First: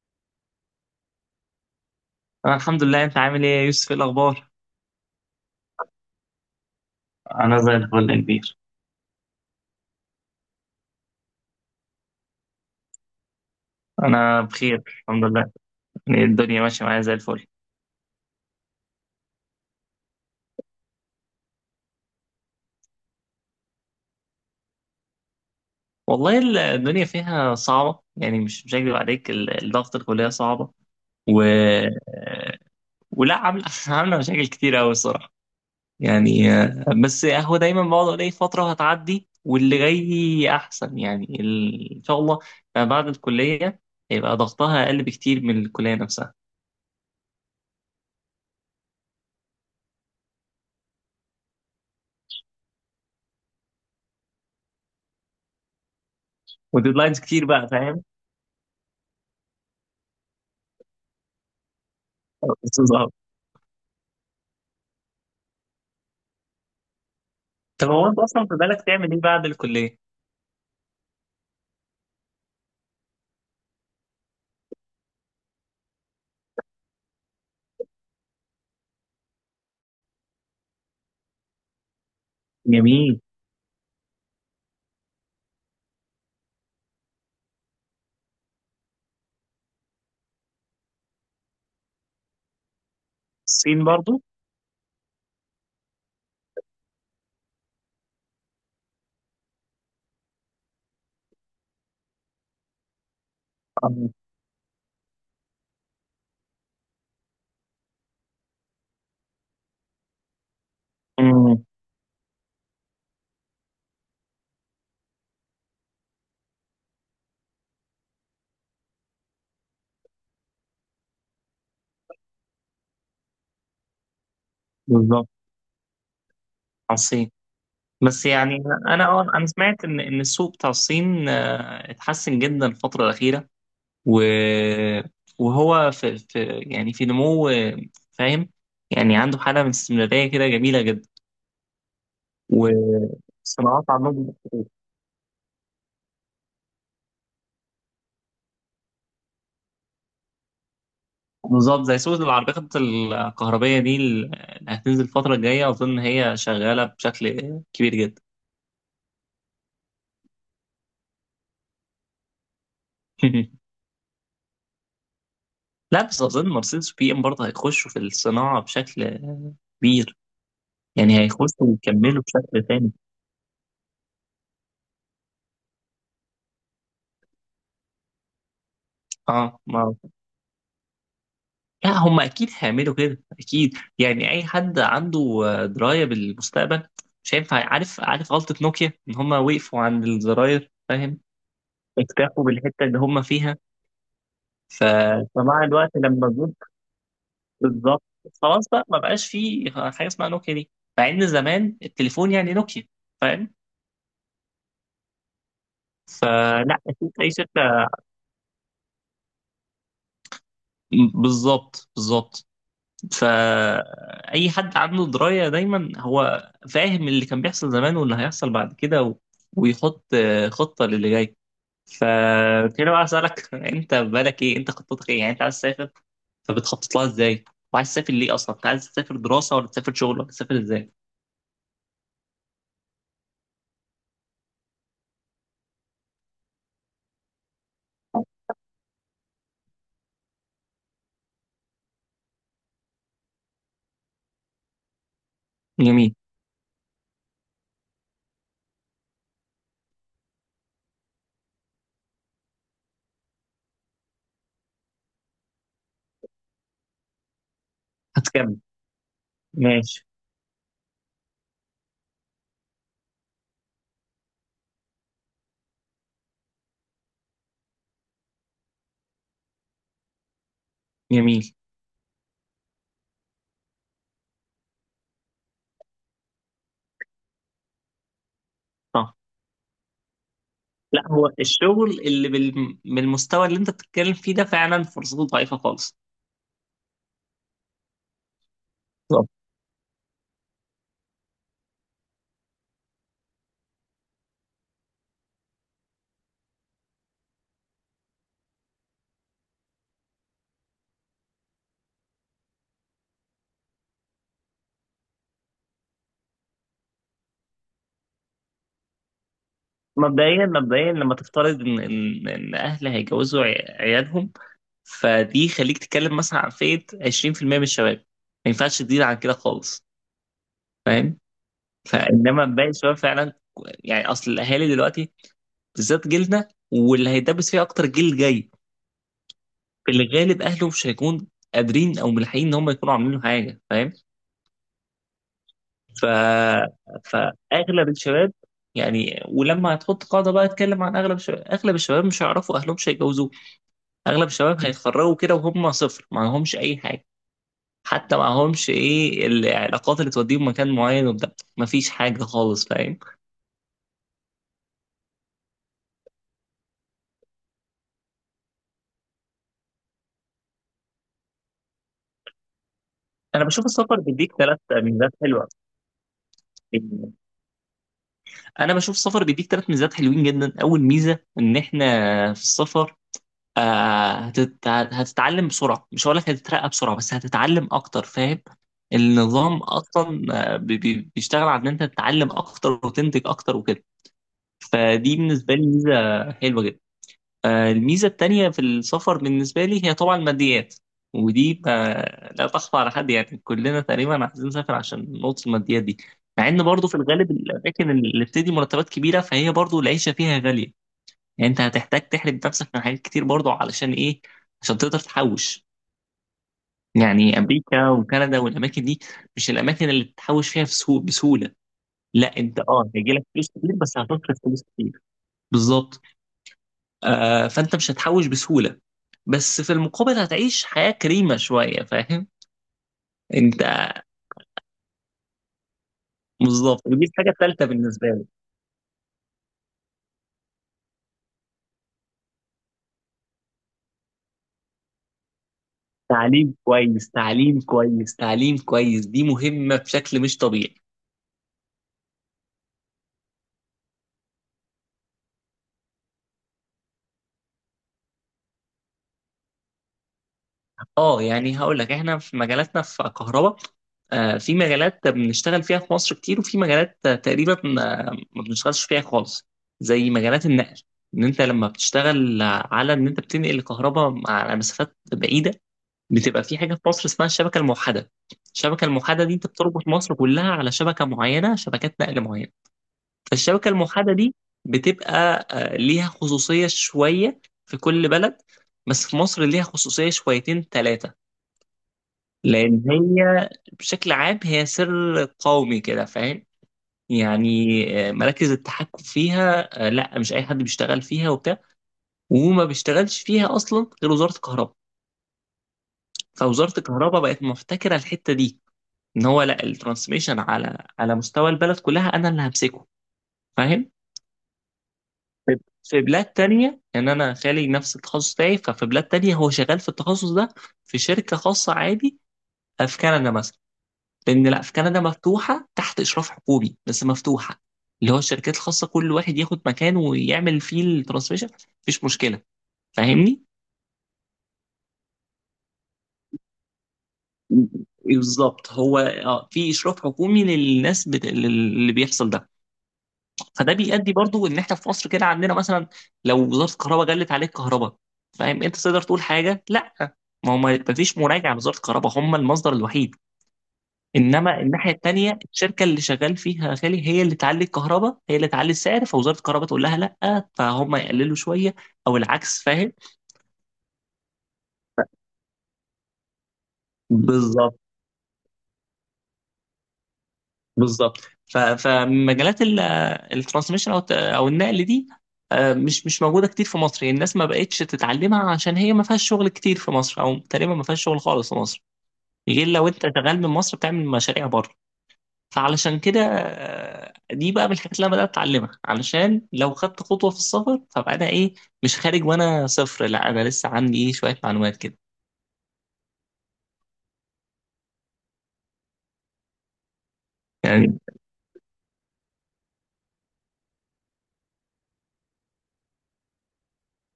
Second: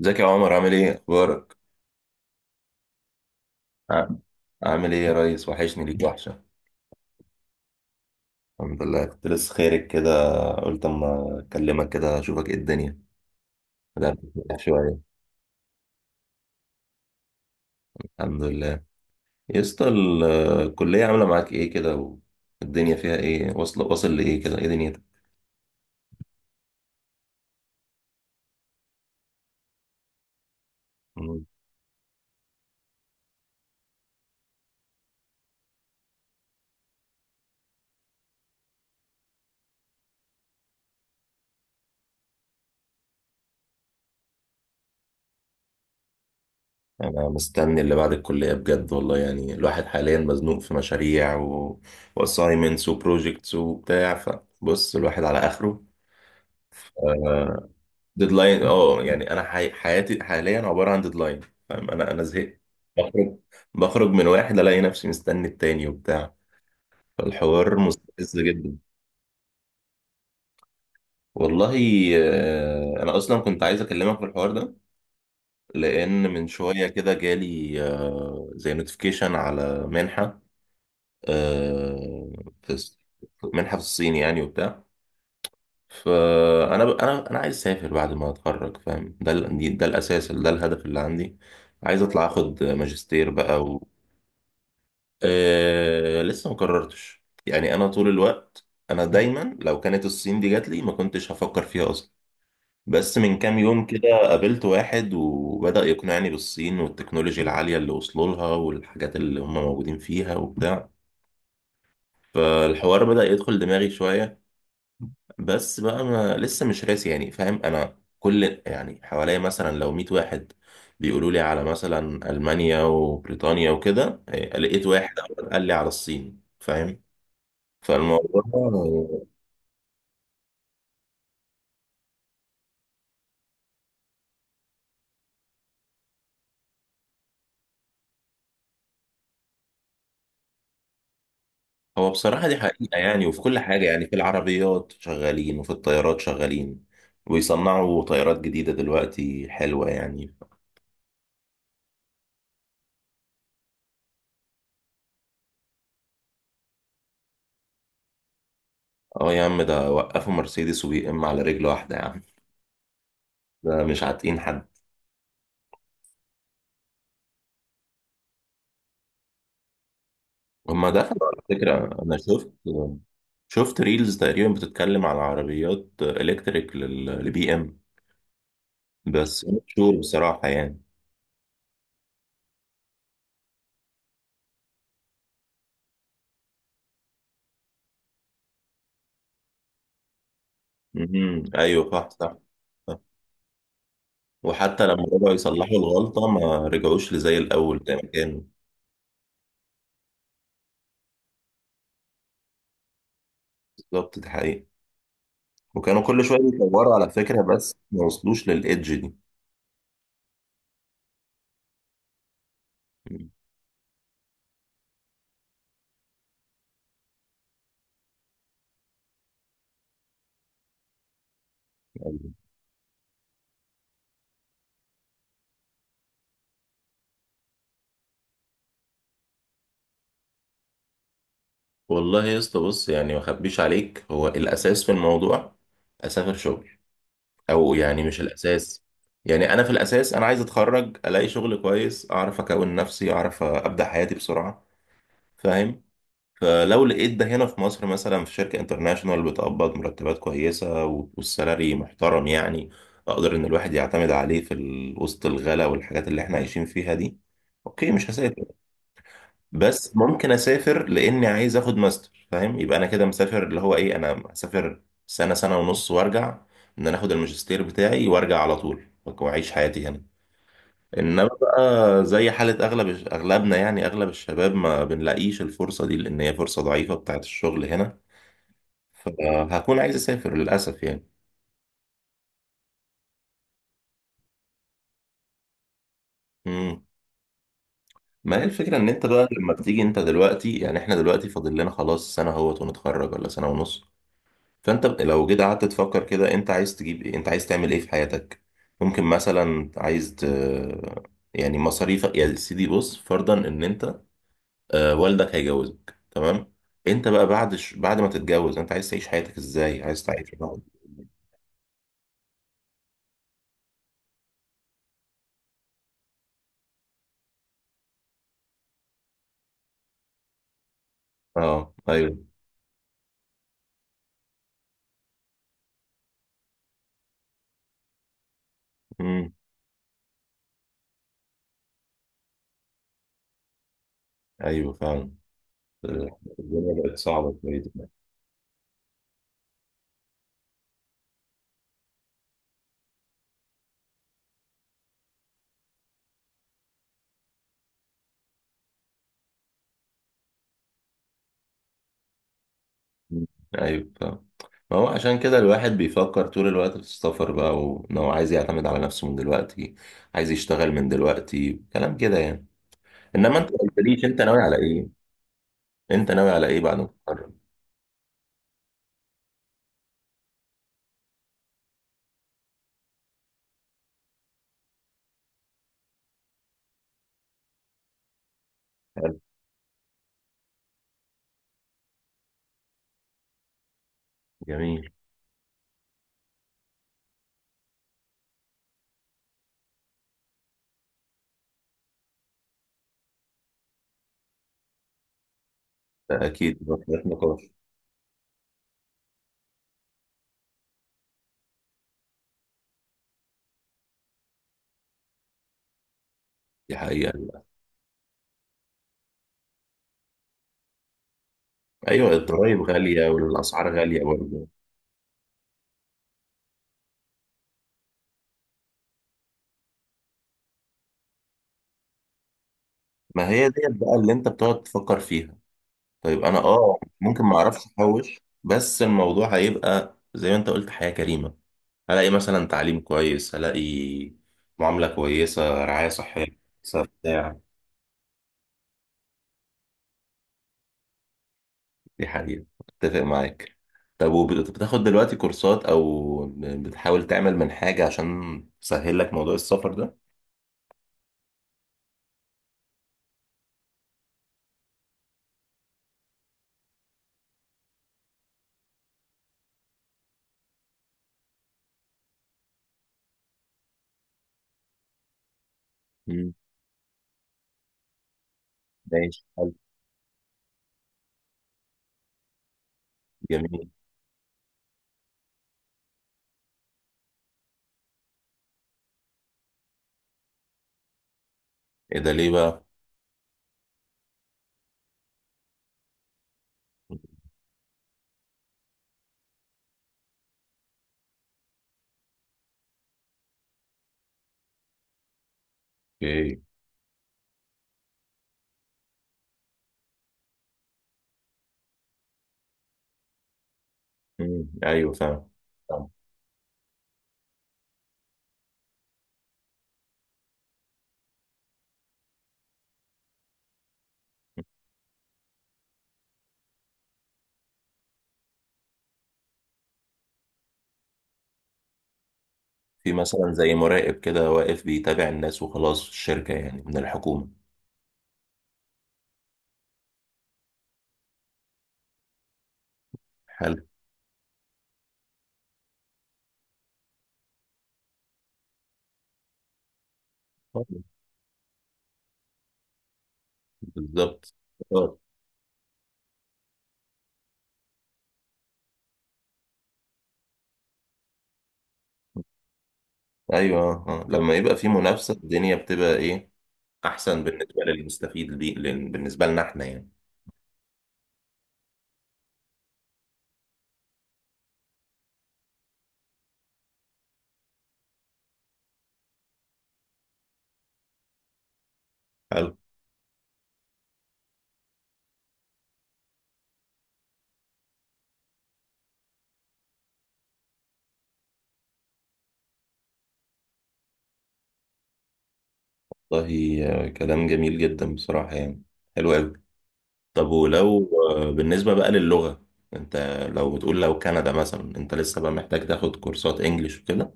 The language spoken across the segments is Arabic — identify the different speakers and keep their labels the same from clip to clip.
Speaker 1: ازيك يا عمر؟ عامل ايه؟ اخبارك؟
Speaker 2: أنا الحمد لله أنت عامل إيه يا يوسف إيه
Speaker 1: ع-
Speaker 2: الأخبار؟
Speaker 1: عامل ايه يا ريس؟ وحشني ليك وحشه.
Speaker 2: أنا زي الفل يا كبير.
Speaker 1: الحمد لله، كنت لسه خيرك كده. قلت اما اكلمك كده اشوفك ايه الدنيا، بدأت
Speaker 2: أنا
Speaker 1: أتفرح
Speaker 2: بخير،
Speaker 1: شويه.
Speaker 2: الحمد لله. يعني الدنيا ماشية معايا زي الفل.
Speaker 1: الحمد لله. يا اسطى، الكليه عامله معاك ايه كده؟ والدنيا فيها ايه؟ واصل واصل لايه كده؟ ايه دنيتك؟
Speaker 2: والله الدنيا فيها صعبة، يعني مش هكدب عليك. الضغط، الكلية صعبة. و...
Speaker 1: مم.
Speaker 2: ولا عاملة عاملة مشاكل كتير أوي الصراحة. يعني بس هو دايما بقعد أقول إيه، فترة هتعدي واللي جاي أحسن، يعني إن شاء الله. بعد الكلية هيبقى ضغطها أقل بكتير من الكلية نفسها.
Speaker 1: انا مستني اللي بعد الكليه بجد والله، يعني الواحد حاليا مزنوق في مشاريع واسايمنتس وبروجكتس وبتاع، فبص الواحد على اخره.
Speaker 2: وديدلاينز كتير بقى،
Speaker 1: آه،
Speaker 2: فاهم؟
Speaker 1: ديدلاين، اه يعني انا حياتي حاليا عباره عن ديدلاين، فاهم؟ انا زهقت. بخرج، بخرج من واحد الاقي نفسي مستني التاني وبتاع، فالحوار
Speaker 2: طب هو انت
Speaker 1: مستفز
Speaker 2: اصلا في
Speaker 1: جدا.
Speaker 2: بالك تعمل ايه بعد الكليه؟
Speaker 1: والله انا اصلا كنت عايز اكلمك في الحوار ده، لان من شويه كده جالي زي نوتيفيكيشن على منحه. آه، في الص-
Speaker 2: جميل.
Speaker 1: منحه في الصين يعني وبتاع. فانا ب... انا انا عايز اسافر بعد ما اتخرج، فاهم؟ ده ده الاساس، ده الهدف اللي عندي. عايز اطلع اخد ماجستير بقى
Speaker 2: الصين برضو؟
Speaker 1: لسه ما قررتش يعني. انا طول الوقت انا دايما لو كانت الصين دي جات لي ما كنتش هفكر فيها اصلا، بس من كام يوم كده
Speaker 2: آه.
Speaker 1: قابلت واحد وبدأ يقنعني بالصين والتكنولوجيا العالية اللي وصلوا لها والحاجات اللي هم موجودين فيها وبتاع.
Speaker 2: امم.
Speaker 1: فالحوار بدأ يدخل دماغي شوية، بس بقى ما لسه مش راسي يعني، فاهم؟ انا كل يعني حواليا مثلا لو 100 واحد بيقولوا لي على مثلا المانيا وبريطانيا وكده إيه، لقيت واحد
Speaker 2: بالظبط،
Speaker 1: أول قال لي على الصين،
Speaker 2: على
Speaker 1: فاهم؟
Speaker 2: الصين. بس
Speaker 1: فالموضوع.
Speaker 2: يعني انا سمعت ان السوق بتاع الصين اتحسن جدا الفتره الاخيره. و وهو في يعني في نمو، فاهم. يعني عنده حاله من الاستمراريه كده جميله جدا.
Speaker 1: هو بصراحة دي حقيقة يعني، وفي كل
Speaker 2: والصناعات
Speaker 1: حاجة يعني، في
Speaker 2: عندهم.
Speaker 1: العربيات شغالين وفي الطيارات شغالين، ويصنعوا طيارات جديدة دلوقتي حلوة يعني.
Speaker 2: بالظبط، زي سوق العربيات الكهربائيه دي اللي هتنزل الفتره الجايه، اظن هي شغاله بشكل كبير جدا.
Speaker 1: اه يا عم، ده وقفوا مرسيدس وبي ام على رجل واحدة يا عم، ده مش عاتقين حد.
Speaker 2: لا، بس أظن مرسيدس وبي إم برضه هيخشوا في الصناعة بشكل كبير.
Speaker 1: هما
Speaker 2: يعني
Speaker 1: دخلوا على
Speaker 2: هيخشوا
Speaker 1: فكرة، أنا
Speaker 2: ويكملوا
Speaker 1: شفت،
Speaker 2: بشكل تاني.
Speaker 1: شفت ريلز تقريبا بتتكلم على عربيات إلكتريك للبي إم، بس
Speaker 2: اه،
Speaker 1: مش
Speaker 2: ما
Speaker 1: شور بصراحة يعني.
Speaker 2: لا، هم أكيد هيعملوا كده، أكيد. يعني أي حد عنده دراية بالمستقبل مش هينفع. عارف غلطة نوكيا إن هم وقفوا عند الزراير، فاهم.
Speaker 1: امم، أيوه صح صح.
Speaker 2: اكتفوا بالحتة اللي
Speaker 1: صح.
Speaker 2: هم فيها. ف...
Speaker 1: وحتى لما رجعوا
Speaker 2: فمع
Speaker 1: يصلحوا
Speaker 2: الوقت
Speaker 1: الغلطة
Speaker 2: لما جم.
Speaker 1: ما رجعوش لزي الأول زي ما
Speaker 2: بالظبط.
Speaker 1: كانوا.
Speaker 2: خلاص، بقى ما بقاش فيه حاجة اسمها نوكيا دي. مع إن زمان التليفون يعني نوكيا، فاهم.
Speaker 1: بالظبط، دي حقيقة. وكانوا كل شوية
Speaker 2: فلا
Speaker 1: بيطوروا على
Speaker 2: أكيد أي
Speaker 1: فكرة بس
Speaker 2: شركة.
Speaker 1: ما وصلوش للإيدج دي.
Speaker 2: بالظبط، بالظبط.
Speaker 1: مم.
Speaker 2: فأي حد عنده دراية دايما هو فاهم اللي كان بيحصل زمان واللي هيحصل بعد كده ويحط خطة للي جاي.
Speaker 1: أيوة.
Speaker 2: فكده بقى أسألك، أنت بالك إيه، أنت خطتك إيه، يعني أنت عايز تسافر فبتخطط لها إزاي؟ وعايز تسافر ليه أصلا؟ أنت عايز تسافر دراسة، ولا تسافر شغل، ولا تسافر إزاي؟
Speaker 1: والله يا اسطى، بص يعني ما أخبيش عليك، هو الأساس في الموضوع أسافر شغل. او يعني مش الاساس، يعني انا في الاساس انا عايز اتخرج الاقي شغل كويس، اعرف اكون نفسي، اعرف ابدا حياتي بسرعه، فاهم؟
Speaker 2: جميل.
Speaker 1: فلو لقيت ده هنا في مصر مثلا، في شركه انترناشونال بتقبض مرتبات كويسه والسالري محترم يعني، اقدر ان الواحد يعتمد عليه وسط الغلا والحاجات اللي احنا عايشين فيها دي، اوكي مش هسافر.
Speaker 2: هتكمل.
Speaker 1: بس
Speaker 2: ماشي.
Speaker 1: ممكن اسافر لاني عايز اخد ماستر، فاهم؟ يبقى انا كده مسافر، اللي هو ايه، انا اسافر سنه سنه ونص وارجع. ان انا اخد الماجستير بتاعي وارجع على طول واعيش حياتي هنا. انما
Speaker 2: جميل.
Speaker 1: بقى زي حاله اغلبنا يعني، اغلب الشباب ما بنلاقيش الفرصه دي، لان هي فرصه ضعيفه بتاعت الشغل هنا،
Speaker 2: صح.
Speaker 1: فهكون عايز اسافر للاسف
Speaker 2: لا،
Speaker 1: يعني.
Speaker 2: هو الشغل اللي بالمستوى اللي أنت بتتكلم فيه ده فعلا فرصته ضعيفة خالص.
Speaker 1: امم. ما هي الفكره ان انت بقى لما بتيجي انت دلوقتي، يعني احنا دلوقتي فاضل لنا خلاص سنه اهوت ونتخرج ولا سنه ونص. فانت لو جيت قعدت تفكر كده، انت عايز تجيب ايه؟ انت عايز تعمل ايه في حياتك؟ ممكن مثلا يعني مصاريفك يا سيدي، بص فرضا ان انت آه والدك هيجوزك تمام، انت بقى بعد ما تتجوز انت عايز تعيش حياتك ازاي؟ عايز تعيش؟
Speaker 2: مبدئيا مبدئيا لما تفترض ان اهل هيجوزوا عيالهم، فدي خليك تتكلم مثلا عن فئه 20% من الشباب، ما ينفعش تزيد عن كده خالص، فاهم.
Speaker 1: اه ايوه.
Speaker 2: فانما باقي الشباب فعلا، يعني اصل الاهالي دلوقتي بالذات جيلنا واللي هيدبس فيه اكتر الجيل الجاي،
Speaker 1: امم.
Speaker 2: في الغالب اهله مش هيكون قادرين او ملحقين ان هم يكونوا عاملين له حاجه، فاهم.
Speaker 1: ايوه فعلا.
Speaker 2: ف
Speaker 1: آه، الدنيا بقت صعبة شوية
Speaker 2: فاغلب
Speaker 1: دلوقتي.
Speaker 2: الشباب، يعني ولما هتحط قاعده بقى اتكلم عن اغلب الشباب، اغلب الشباب مش هيعرفوا اهلهم مش. اغلب الشباب هيتخرجوا كده وهم صفر، معهمش اي حاجه. حتى معهمش ايه العلاقات اللي توديهم مكان معين وبتاع. مفيش حاجه خالص، فاهم.
Speaker 1: مم. ايوه فعلا. ما هو عشان كده الواحد بيفكر طول الوقت في السفر بقى، وان هو عايز يعتمد على نفسه من دلوقتي، عايز يشتغل من دلوقتي، كلام كده يعني. انما
Speaker 2: انا
Speaker 1: انت ما
Speaker 2: بشوف السفر
Speaker 1: قلتليش انت
Speaker 2: بيديك
Speaker 1: ناوي على
Speaker 2: ثلاث
Speaker 1: ايه،
Speaker 2: ميزات حلوه
Speaker 1: انت ناوي على ايه بعد ما تتخرج؟
Speaker 2: انا بشوف السفر بيديك ثلاث ميزات حلوين جدا. اول ميزه، ان احنا في السفر هتتعلم بسرعه، مش هقول لك هتترقى بسرعه بس هتتعلم اكتر، فاهم.
Speaker 1: حلو.
Speaker 2: النظام اصلا بيشتغل على ان انت تتعلم اكتر وتنتج اكتر وكده.
Speaker 1: جميل.
Speaker 2: فدي بالنسبه لي ميزه حلوه جدا. الميزة التانية في السفر بالنسبة لي هي طبعا الماديات، ودي ما لا تخفى على حد، يعني كلنا تقريبا عايزين نسافر عشان نقطة الماديات دي.
Speaker 1: ده
Speaker 2: مع
Speaker 1: اكيد،
Speaker 2: ان
Speaker 1: ده
Speaker 2: برضه في
Speaker 1: خلاف
Speaker 2: الغالب
Speaker 1: نقاش.
Speaker 2: الأماكن اللي بتدي مرتبات كبيرة، فهي برضه العيشة فيها غالية. يعني أنت هتحتاج تحرم نفسك من حاجات كتير برضه، علشان إيه؟ عشان تقدر تحوش.
Speaker 1: دي حقيقه
Speaker 2: يعني
Speaker 1: للأسف.
Speaker 2: أمريكا وكندا والأماكن دي مش الأماكن اللي تحوش فيها بسهولة.
Speaker 1: ايوه،
Speaker 2: لا، أنت
Speaker 1: الضرايب
Speaker 2: أه
Speaker 1: غاليه
Speaker 2: هيجيلك فلوس كتير
Speaker 1: والاسعار
Speaker 2: بس
Speaker 1: غاليه
Speaker 2: هتصرف
Speaker 1: برضه.
Speaker 2: فلوس كتير. بالظبط. فانت مش هتحوش بسهولة، بس في المقابل هتعيش حياة كريمة شوية، فاهم
Speaker 1: ما هي
Speaker 2: انت.
Speaker 1: ديت بقى اللي انت بتقعد تفكر فيها. طيب انا اه
Speaker 2: بالظبط، ودي
Speaker 1: ممكن
Speaker 2: الحاجة
Speaker 1: ما اعرفش
Speaker 2: الثالثة بالنسبة
Speaker 1: احوش،
Speaker 2: لي.
Speaker 1: بس الموضوع هيبقى زي ما انت قلت حياه كريمه. هلاقي مثلا تعليم كويس، هلاقي معامله كويسه، رعايه صحيه
Speaker 2: تعليم
Speaker 1: كويسة،
Speaker 2: كويس،
Speaker 1: بتاع.
Speaker 2: تعليم كويس، تعليم كويس، دي مهمة بشكل مش طبيعي.
Speaker 1: دي حقيقة، اتفق معاك. طب وبتاخد دلوقتي كورسات او بتحاول تعمل من حاجة عشان تسهل لك موضوع السفر ده؟
Speaker 2: اه، يعني هقول لك احنا في مجالاتنا في كهرباء، في مجالات بنشتغل فيها في مصر كتير، وفي مجالات تقريبا ما بنشتغلش فيها خالص، زي مجالات النقل. ان انت لما بتشتغل على ان انت بتنقل الكهرباء على مسافات بعيده،
Speaker 1: مم.
Speaker 2: بتبقى في حاجه في مصر اسمها الشبكه الموحده. الشبكه الموحده
Speaker 1: ماشي،
Speaker 2: دي انت
Speaker 1: حلو.
Speaker 2: بتربط مصر كلها على شبكه معينه، شبكات نقل معينه. فالشبكه
Speaker 1: جميل.
Speaker 2: الموحده دي بتبقى ليها خصوصيه شويه في كل بلد، بس في مصر ليها خصوصيه شويتين ثلاثه.
Speaker 1: ايه ده؟ ليه بقى؟
Speaker 2: لان هي بشكل عام هي سر قومي كده، فاهم. يعني مراكز التحكم فيها لا، مش اي حد بيشتغل فيها وبتاع. وما بيشتغلش فيها اصلا غير وزاره الكهرباء.
Speaker 1: اوكي.
Speaker 2: فوزاره الكهرباء بقت محتكره الحته دي، ان هو لا، الترانسميشن على مستوى البلد كلها انا اللي همسكه، فاهم.
Speaker 1: مم. ايوه فاهم.
Speaker 2: في
Speaker 1: فاهم.
Speaker 2: في بلاد تانية، يعني انا خالي نفس التخصص بتاعي، ففي بلاد تانية هو شغال في التخصص ده في شركة خاصة عادي. في كندا مثلا، لان لا، في كندا مفتوحة تحت اشراف حكومي بس مفتوحة. اللي هو الشركات الخاصة كل واحد ياخد مكان ويعمل فيه الترانسميشن، مفيش مشكلة،
Speaker 1: في مثلا
Speaker 2: فاهمني.
Speaker 1: زي مراقب كده واقف بيتابع الناس وخلاص في الشركة يعني من الحكومة؟
Speaker 2: بالظبط، هو في اشراف حكومي للناس اللي بيحصل ده.
Speaker 1: حلو.
Speaker 2: فده بيؤدي برضو ان احنا في مصر كده عندنا مثلا، لو وزاره الكهرباء جلت عليك كهرباء، فاهم انت تقدر تقول حاجه؟ لا. ما هو ما فيش مراجعه لوزاره الكهرباء، هم المصدر الوحيد.
Speaker 1: بالظبط.
Speaker 2: انما الناحيه
Speaker 1: آه.
Speaker 2: التانيه، الشركه اللي شغال فيها يا خالي هي اللي تعلي الكهرباء، هي اللي تعلي السعر، فوزاره الكهرباء تقول لها لا، فهم يقللوا شويه، او العكس، فاهم.
Speaker 1: ايوه. آه. آه. لما يبقى في منافسة الدنيا بتبقى ايه، احسن بالنسبة
Speaker 2: بالظبط،
Speaker 1: للمستفيد دي بالنسبة لنا احنا يعني.
Speaker 2: بالظبط. فمجالات الترانسميشن او النقل دي مش موجوده كتير في مصر، يعني الناس ما بقتش تتعلمها عشان هي ما فيهاش شغل كتير في مصر، او تقريبا ما فيهاش شغل خالص في مصر،
Speaker 1: حلو.
Speaker 2: غير لو انت شغال من مصر بتعمل مشاريع بره. فعلشان كده دي بقى من الحاجات اللي انا بدات اتعلمها، علشان لو خدت خطوه في السفر فبقى انا ايه، مش خارج وانا صفر، لا انا لسه عندي ايه شويه معلومات كده.
Speaker 1: والله كلام جميل جدا بصراحة يعني، حلو أوي. طب ولو
Speaker 2: يعني
Speaker 1: بالنسبة بقى للغة، أنت لو بتقول لو كندا مثلا، أنت لسه بقى محتاج تاخد كورسات إنجليش وكده؟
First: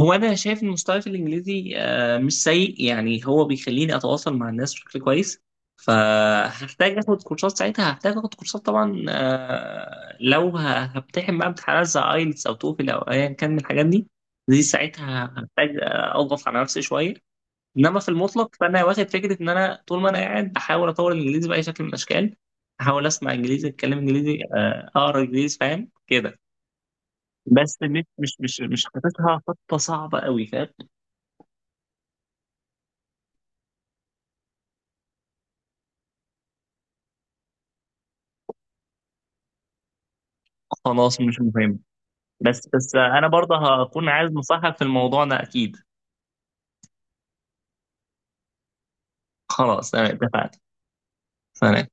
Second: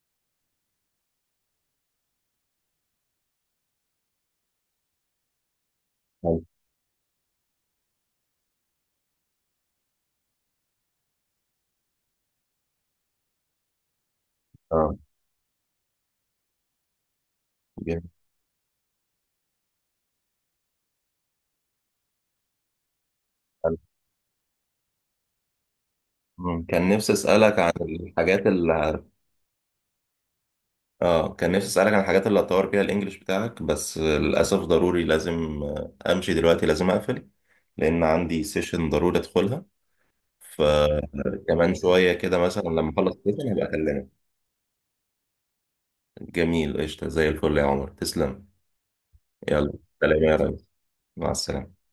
Speaker 2: هو انا شايف ان مستواي في الانجليزي مش سيء، يعني هو بيخليني اتواصل مع الناس بشكل كويس.
Speaker 1: حلو.
Speaker 2: فهحتاج اخد كورسات ساعتها هحتاج اخد كورسات طبعا، لو هبتحم بقى امتحانات زي ايلتس او توفل او ايا كان من الحاجات دي، دي
Speaker 1: اه.
Speaker 2: ساعتها هحتاج اضغط على نفسي شويه. انما
Speaker 1: جميل.
Speaker 2: في المطلق فانا واخد فكره ان انا طول ما انا قاعد بحاول اطور الانجليزي باي شكل من الاشكال، احاول اسمع انجليزي،
Speaker 1: حلو.
Speaker 2: اتكلم انجليزي، اقرا انجليزي، فاهم كده.
Speaker 1: مم. كان نفسي أسألك عن
Speaker 2: بس مش مش
Speaker 1: الحاجات
Speaker 2: مش
Speaker 1: اللي،
Speaker 2: مش حاططها خطه صعبه قوي، فاهم.
Speaker 1: اه كان نفسي أسألك عن الحاجات اللي هتطور فيها الإنجليش بتاعك، بس للأسف ضروري لازم أمشي دلوقتي، لازم أقفل، لأن عندي سيشن ضروري أدخلها.
Speaker 2: خلاص، مش
Speaker 1: فكمان
Speaker 2: مهم،
Speaker 1: شوية كده مثلا،
Speaker 2: بس
Speaker 1: لما
Speaker 2: بس
Speaker 1: أخلص
Speaker 2: انا
Speaker 1: السيشن هبقى
Speaker 2: برضه
Speaker 1: أكلمك.
Speaker 2: هكون عايز نصيحة في الموضوع ده اكيد.
Speaker 1: جميل، قشطة، زي الفل يا عمر، تسلم. يلا.
Speaker 2: خلاص، تمام،
Speaker 1: سلام يا
Speaker 2: اتفقنا.
Speaker 1: ريس. مع السلامة.
Speaker 2: سلام.